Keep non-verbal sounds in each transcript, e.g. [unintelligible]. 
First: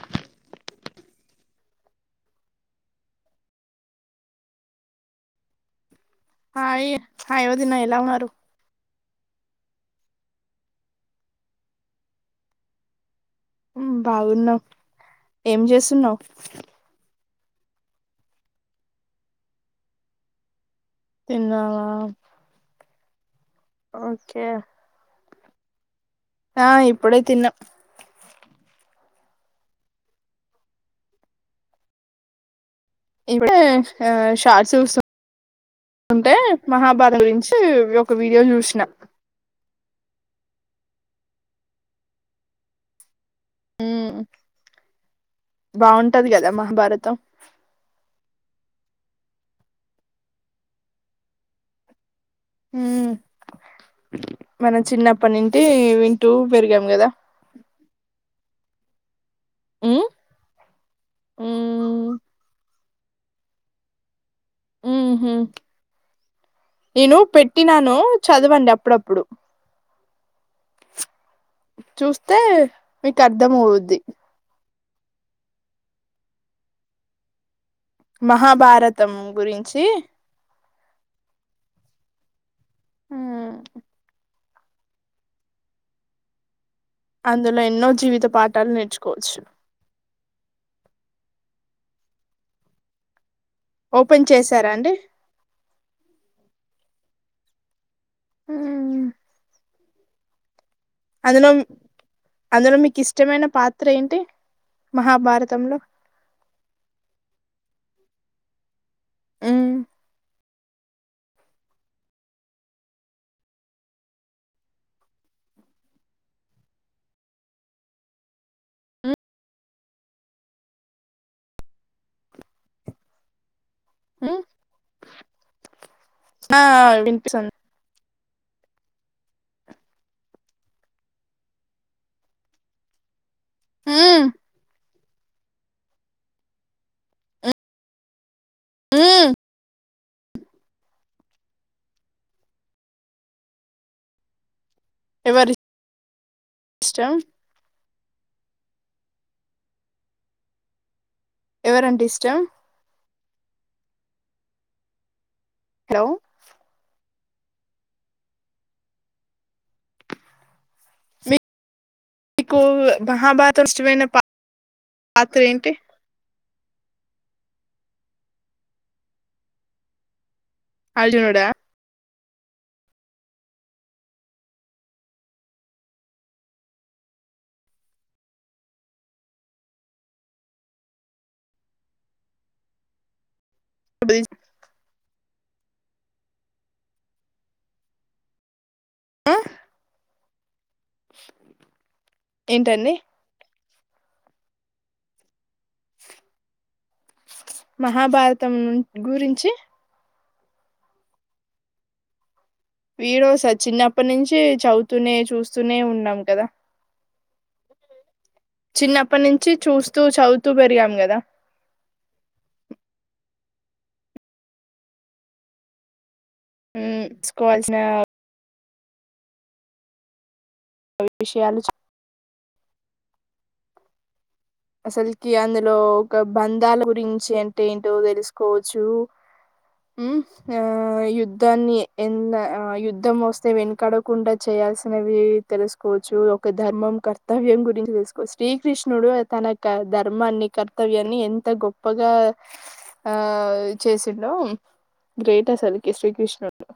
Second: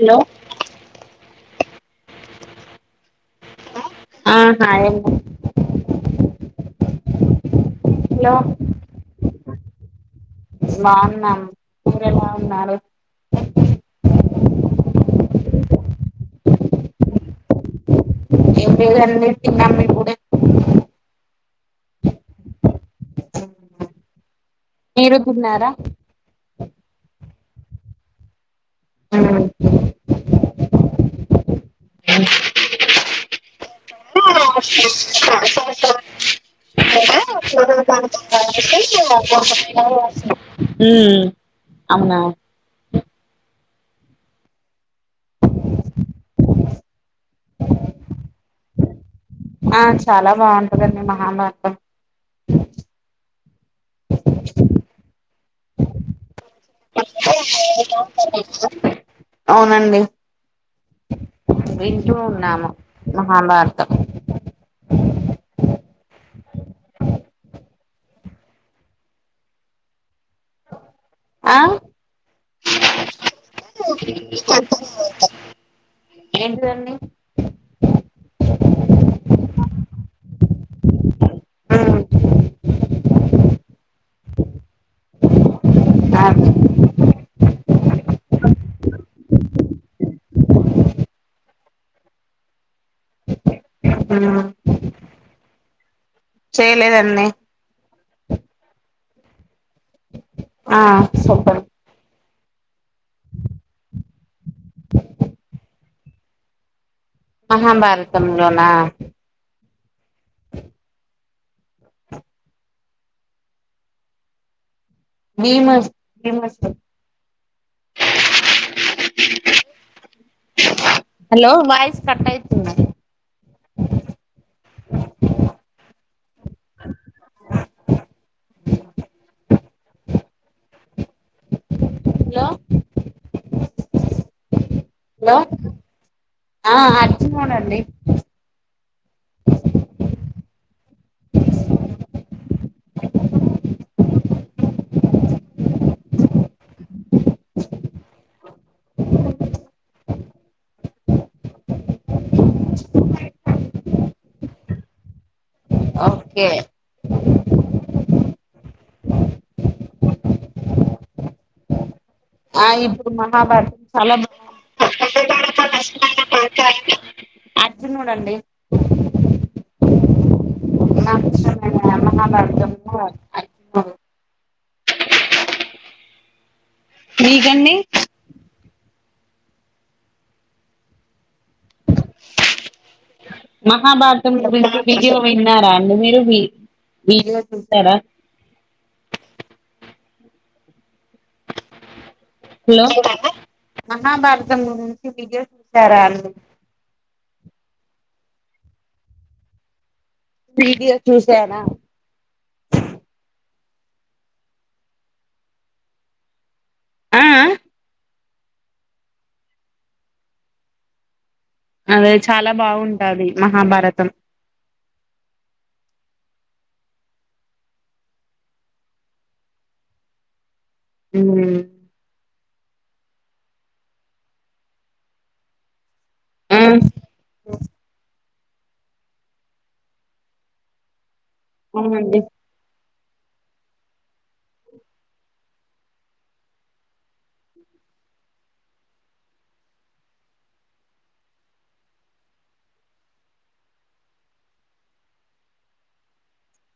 Hello ఆ hi [inaudible] హాయ్యో [unintelligible] దిన ఎలా ఉన్నారు బావున్నాం మీరెలా ఉన్నారు బాగున్నాం ఏం చేస్తున్నావ్ ఎ కర కమ్ కూడా తిన్నావా ఓకే చిన్నారా ఆ ఇప్పుడే తిన్నాం ఆ అ ఇంటే ఆ షార్ట్స్ చూస్తుంటే మహాభారత గురించి ఒక వీడియో చూసిన అవునా హ్మ్ బాగుంటది కదా మహాభారతం ఆ చాలా బాగుంటదండి మహాభారతం మన చిన్నప్పటి నుడి వింటూ పెరిగాం కదా అవునండి ఉమ్ వింటూ ఉమ్ ఉన్నాము మహాభారతం ఉహ నేను పెట్టినాను చదవండి అప్పుడప్పుడు ఆ చూస్తే మీకు అర్థం అవుద్ది ఏంటిదండి మహాభారతం గురించి ఆ ఆ అ అందులో ఎన్నో జీవిత పాటల్ నేర్చుకోచ్చు. ఓపెన్ చేసారా అండి. చేలేదన్నీ మ్ ఆ సుప్పర్ అందులొ మీకిష్టమైన పాత్రేంటి మహాభారతంలో మహాభారతంలోనా మ్మ్ మీమర్స్ మెమర్స్ తో హల్లో వాయిస్ కట్టైతున్నది. మూ ఆ విన్పిస్సాం లో హ్మ్. లా ఆ అ అర్చిమోడండి. హ్మ్. ఎవరి ష్టం ఎవరు అంటే ఇష్టం హలో ఒకే మీ ఆఇప్పుడు మహాభారతం ఇష్టమైన చాలా పాత్ర బాగు ఏంటి అర్జునుడండీ. అల్లుడా [unintelligible] అర్జునుడు మీకెన్నీ మహాభారతం విజయవై తిన్నారాఅండి మీరు మీ మీఇళ్ళు చూసారా. ఆ హలో ఏంటండి మహాభారతంలో నుచి వీడియో చూసి సరెండి మహాభారతం గురించి వీడ్యో చూసానా వీరోస చిన్నప్పనించీ చౌవుతూనే చూస్తునే ఉన్నాం కదా. ఆ ఆ చిన్నప్పనించి చూస్తూ చౌవుతూ పెరిగాం కదా. అదే చాలా బావుంటాది మహాభారతం. మ్ స్కోవాల్సినా అవి మ్మ్ విష్యాలు చ అసలుకి అందులో ఒక ఆ బంధాల గురించి అంటే ఏంటో తెలుసు కోచు ఆ యుద్ అన్య అవునండి ఇన్య యుద్ యుధం వస్తే వెనకడకుండా చేయాల్సినవి తెలుసుకోవచ్చు ఒక ధర్మం కర్తవ్యం గురించి తెలుసుకోవచ్చు శ్రీకృష్ణుడు తన క ధర్మాన్ని కర్తవ్యాన్ని ఎంత గొప్పగా ఆ చేసిండో గ్రేట్ అసలుకి శ్రీకృష్ణుడు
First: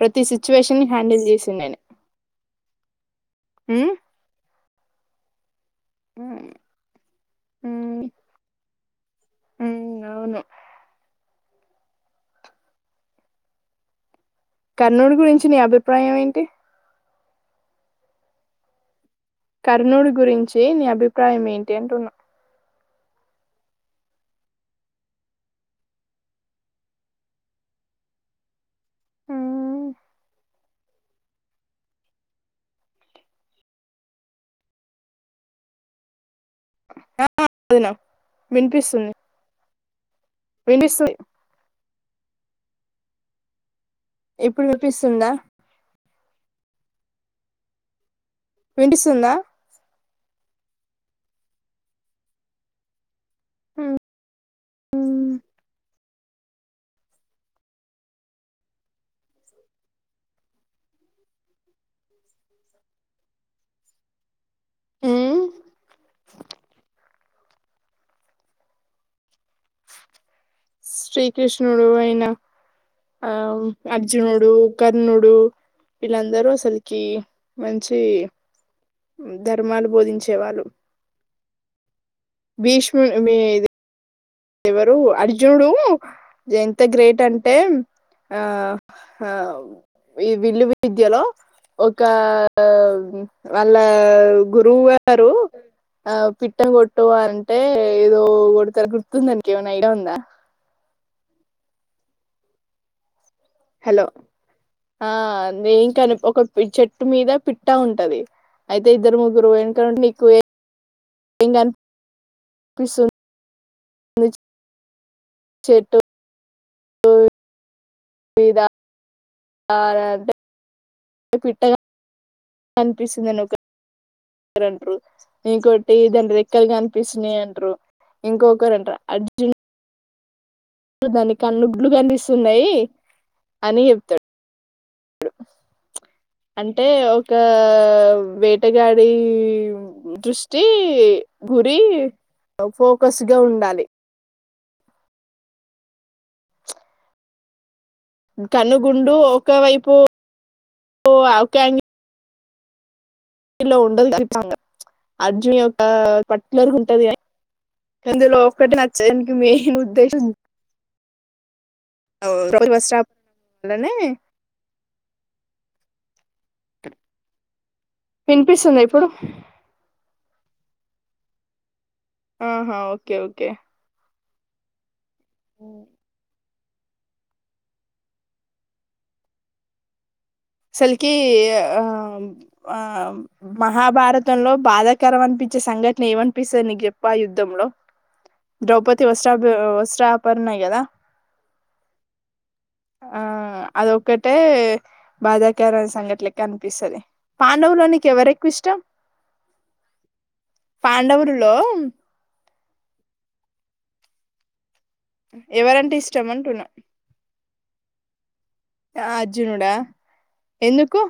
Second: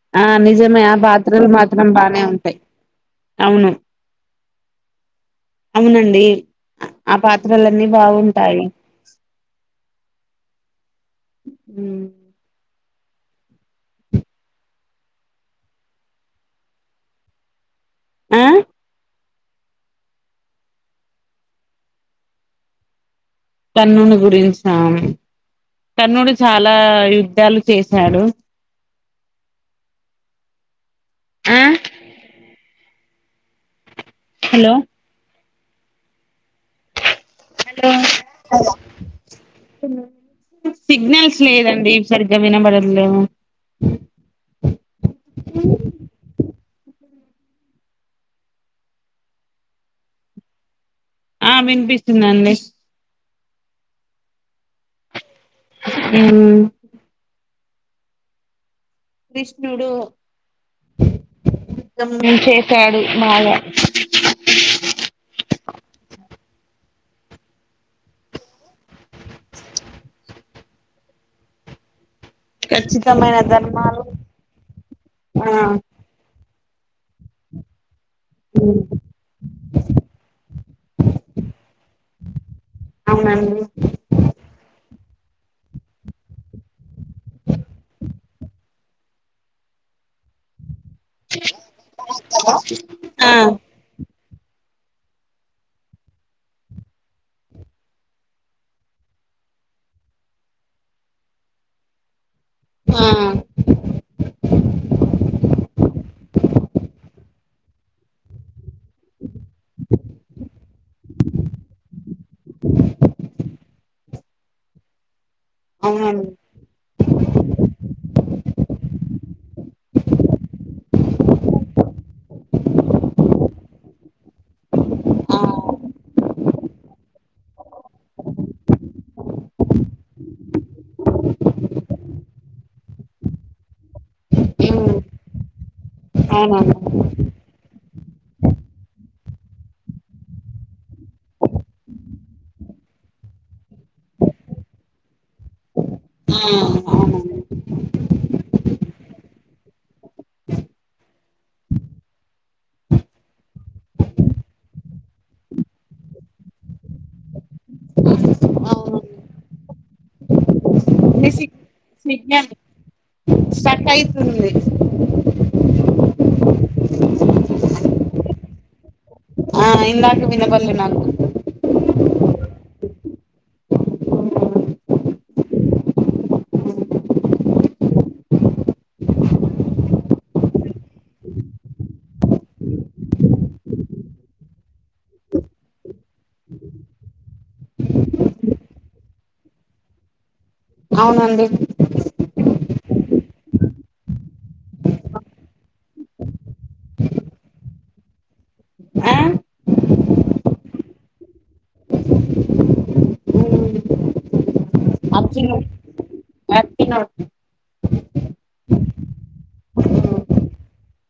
ప్రతి ఆ సిచ్యువేషన్ నిజమే ని ఆ హ్యాండిల్ పాత్రలు చేసిండు ఆయన మాత్రం బానే ఉంటాయి అవును మ్మ్ అవునండి ఆ పాత్రలన్నీ మ్మ్ బాగుంటాయి మ్మ్ అవును మ్మ్ కర్నూడు గురించి నీ అభిప్రాయం ఏంటి ఆ కర్ణుడి గురించి నీ అభిప్రాయం ఏంటి అంటున్నా కర్ణుని గురించ కర్ణుడు చాలా యుద్ధాలు చేశాడు. ఆ హలో వదిన హలో వినిపిస్తుంది వినిపిస్తుంది సిగ్నల్స్ లేదండి సరిగ్గా వినబడటలేదు ఎప్పుడు వపిస్ తుంద విండిస్తుందా ఆ వినిపిస్తుందండి అ అ క్రిష్ణుడు యుద్ధం చేసేశాడు బాగా ఉమ్ శ్రీకృష్ణుడు అయిన ఆ ఖచ్చితమైన ధర్మాలు అర్జునుడు కర్ణుడు ఆ ఇళ్ళందరూ అసలుకి మంచి సీ ధర్మాలు బోధించే వాళ్ళు భీష్ముడు భీ అవునండి దీ ఎవరు అర్జునుడు ఎంత గ్రేట్ అంటే ఆ హ ఈ విలువి విద్యలో ఒక ఆ వాళ్ళ గురువు గారు ఆ పిట్టలు కొట్టువారంటే ఏదో కొడతారు గు తుందని కేమైనా ఐడియా ఉందా ఆ హలో బైంగన్ కుషన్ ముజ్ అవునండి మీదా ఆ పిట్ట కని కనిపిస్తుందని ఒకరు అంటరు, ఆ ఇంకోటి దాని రెక్కలుగా కనిపిస్తున్నాయ్ అంటరు, ఇంకొకరు అంట అర్జున్ దానికి కన్ను గుడ్లు కనిస్తున్నాయి అని చెప్తాడు అనానా ఇ గా వేటగాడి దృష్టి గురి ఓ ఫోకస్ గా ఉండాలి. ఆ కనుగుండు ఒకవైపు లో ఉండదు కన్ఫామ్ గా అర్జున్ యొక్క పట్టులర్ ఉంటది కాని అందులో ఒక్కటి అవునండి నచ్చడానికి మెయిన్ ఉద్దేశం, మీ ద్రౌపది వస్త్రాపహరణనే స్టక్ అయితుంది వినిపిస్తుంద ఇప్పుడు ఆ ఇందాకు వినబల్లే నాకు ఆహా ఓకే ఓకే అ అసలుకి ఆ ఆ మహాభారతంలో బాధాకరం అనిపించే సంఘటన ఏమనిపిస్తది, నీకు చెప్పు ఆ యుద్ధంలో ద్రౌపది వస్త్రాప వస్త్రాపరణ కదా అవునండి ఆ అదొక్కటే బాధాకరైన సంఘటనకి అనిపిస్తుంది పాండవులో నీకు ఎవరెక్కువ ఇష్టం ఆ పాండవులులో అర్జునుడు ఎవరంటే ఇష్టం అంటున్నా అర్జునుడు అర్జునడా ఎందుకు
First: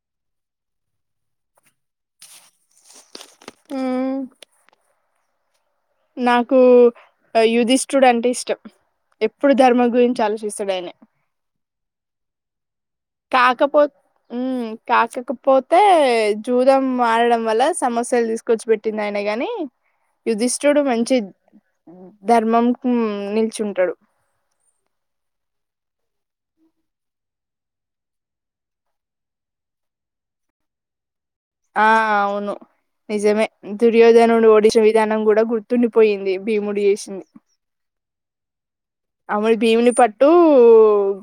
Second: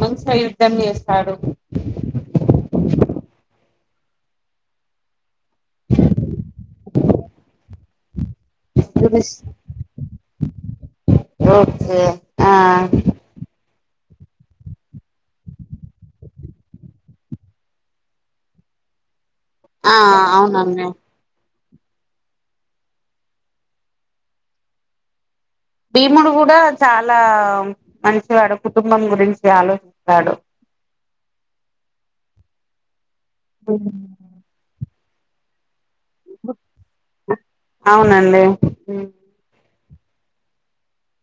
మంచిగ యుద్ధం చేస్తాడు ఆ నాకు యుధిష్తోడు అంటే ఇష్టం ఎప్పుడు ధర్మ గురించా శసుడేైన ఓ ఆ కాకపో కాకకపోతే జూదం మారడం వల్ల సమస్యలు తీసుకొచ్చి పెట్టింది ఆయన అంటే గాని ఆ యుధిష్ుడు అవునండి మంచి ధర్మం నిల్చుంటాడు భీముడు కూడా చాలా మనిషవాడు కుటుంబం గురించి ఆలోచిస్తాడు ఆ అవును నిజమే దుర్యోధనండు ఓడిచ విధానం కూడా గుర్తు పోయింది భీముడి చేసింది అవునండి అను భీమిని పట్టు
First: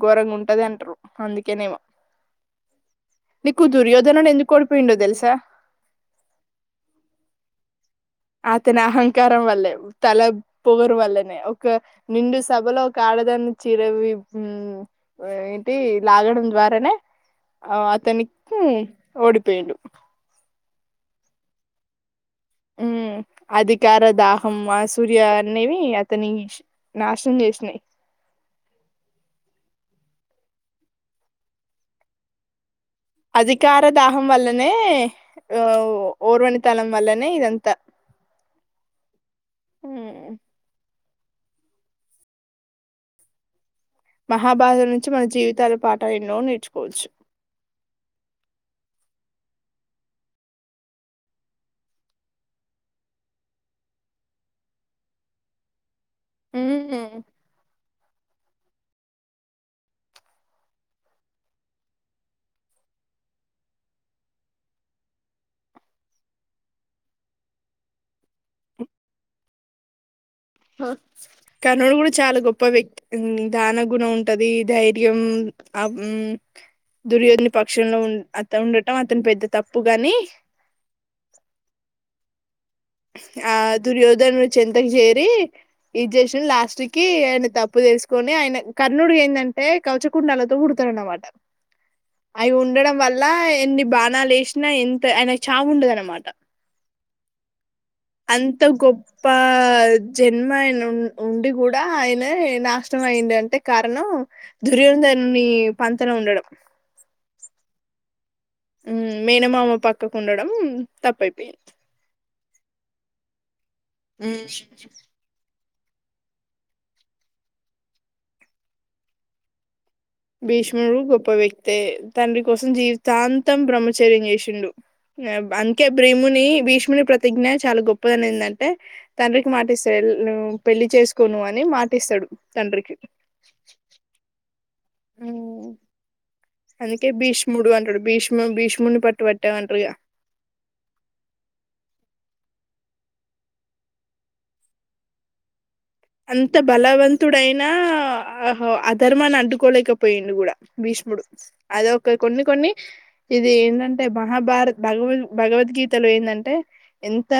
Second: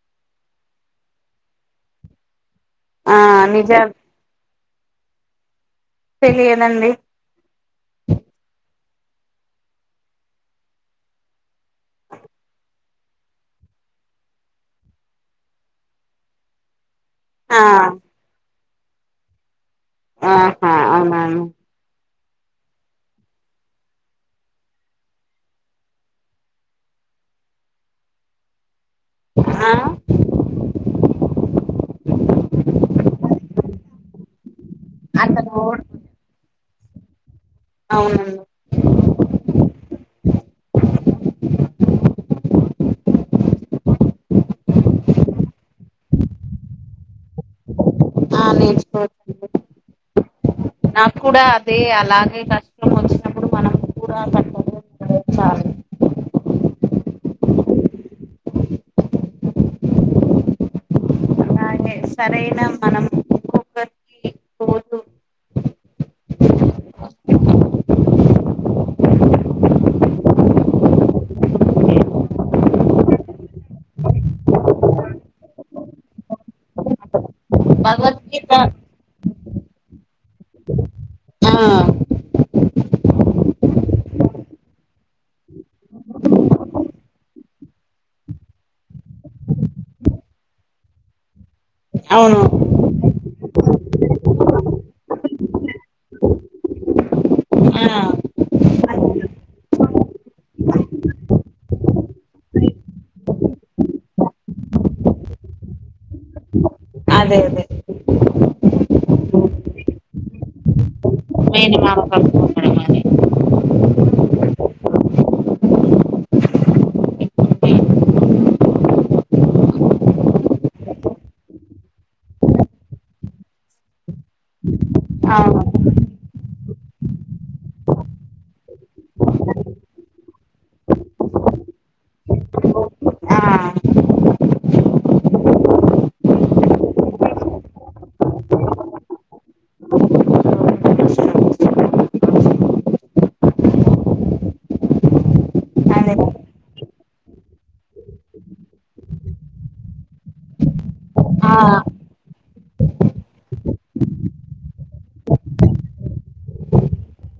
ఘోరంగా ఉంటది అంటారు అందుకేనేమో ఆ మీకు నిజా దుర్యోధనడు ఎందుకు కొడుపోయిండో తెలుసా తెలియేదండి అతని అహంకారం వల్లే తల పొగరు వల్లనే ఒక నిండు సభలో ఒక ఆడదాన్ని చీరవి వి ఏంటి లాగడం ద్వారానే ఆ అతని హూ ఓడిపేయిండు ఆహా అవునా ఉ అధికార దాహం ఆ సూర్య అనేవి అతని నాశనం జేసినాయ్ ఆ అధికార దాహం వల్ల హే అతను ఓర్వ తలం వల్లనే ఇదంత అవును మహాభారతం నుంచి మన జీవితాలు పాఠాలు ఎన్నో నేర్చుకోవచ్చు ఆ నేర్చుకోవచ్చు నాకు కూడా అదే అలాగే కష్టం వచ్చినప్పుడు మనం కూడా చాల ఉమ్ అలాగే సరైన మనం ఒక్కొక్కరికి రోజు కర్ణుడు గూడా చాలా గొప్ప వ్యక్తి దాన గుణం ఉంటది ధైర్యం ఆ దుర్యోధ పక్షంలో ఉం అత భగవద్గీత ఉండటం అతని పెద్ద తప్పుగాని ఆ ఆ దుర్యోదను చెంతక్ చేరి ఏం చేసింది లాస్ట్ కి ఆయన తప్పు తెసుకొని ఆయన కర్ణుడి ఏందంటే కవచకుండాలతో పుడతాడనమాట అవును అవి ఉండడం వల్ల ఎన్ని బాణాలు ఏసినా ఎంత ఆయనకి చావుండదు అన్నమాట ఆ అంత గొప్ప జన్మయ ఆయన ఉండి కూడా ఆయన నాశనం అయిండంటే కారణం దుర్యోదరున్ని పంతన ఉండడం అదే అదే మేనమామ పక్కకుండడం తప్పైపోయింది మేనమామ పక్కకుండడం హుమ్ భీష్ముడు గొప్ప వ్యక్తే తండ్రి కోసం జీవితాంతం బ్రహ్మచర్యం చేసిండు అవును అందుకే బీముని భీష్ముని ప్రతిజ్ఞ చాలా గొప్పదని ఏందంటే తండ్రికి మాటిస్తాడు పెళ్లి చేసుకోను అని మాటిస్తాడు తండ్రికి ఆ అందుకే భీష్ముడు అంటడు భీష్మ భీష్మూని పట్టు పట్టావ్ అంటారిగా అదే అంత బలవంతుడయినా ఆ అధర్మాన్ని అడ్కోలేకపోయిండు కూడా భీష్ముడు ఆ అదొక కొన్ని కొన్ని ఇది ఏందంటే మహాభారత్ భగవద్ భగవద్గీతలో ఎందంటే ఎంత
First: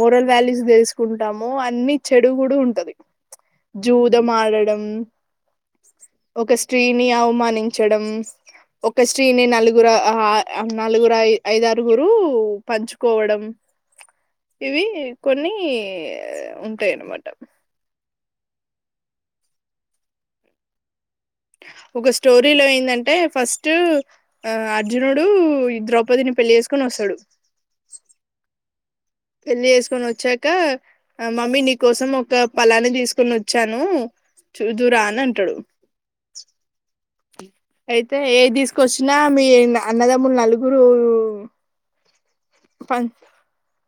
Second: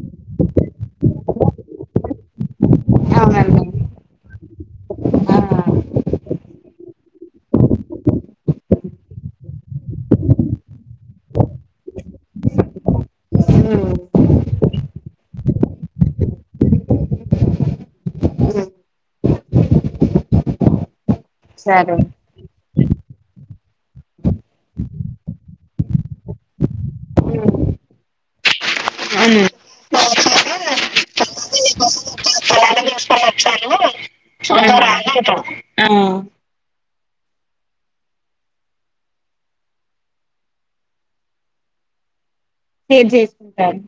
మోరల్ వాల్యూస్ తెలుసుకుంటామొ అన్ని చెడు కూడా ఉంటది అవునండి జూదమాడడం ఆ ఒక స్త్రీని అవమానించడం ఒక స్త్రీని నలుగురు ఆ నలుగురు ఐ ఐదారుగురు పంచుకోవడం ఉమ్ ఇవి కొన్ని తే అనమాట సరే ఉమ్ ఒక స్టోరీ లో ఏందటే ఫస్ట్ ఆ అర్జునుడు ద్రౌపదిని పెళ్లి చేేసుకొని వస్తాడు ఉమ్, ఉమ్, పెళ్లి చేసుకొని వచ్చాక ఆ మమ్మీ నీ కోసం ఒక పలాన్ని తీస్ ఉమ్ అంటాడు ఆ అయితే ఏది తీసుకొచ్చినా మీ అన్నదమ్ములు నలుగురూ షేరె చేసుకుంటారు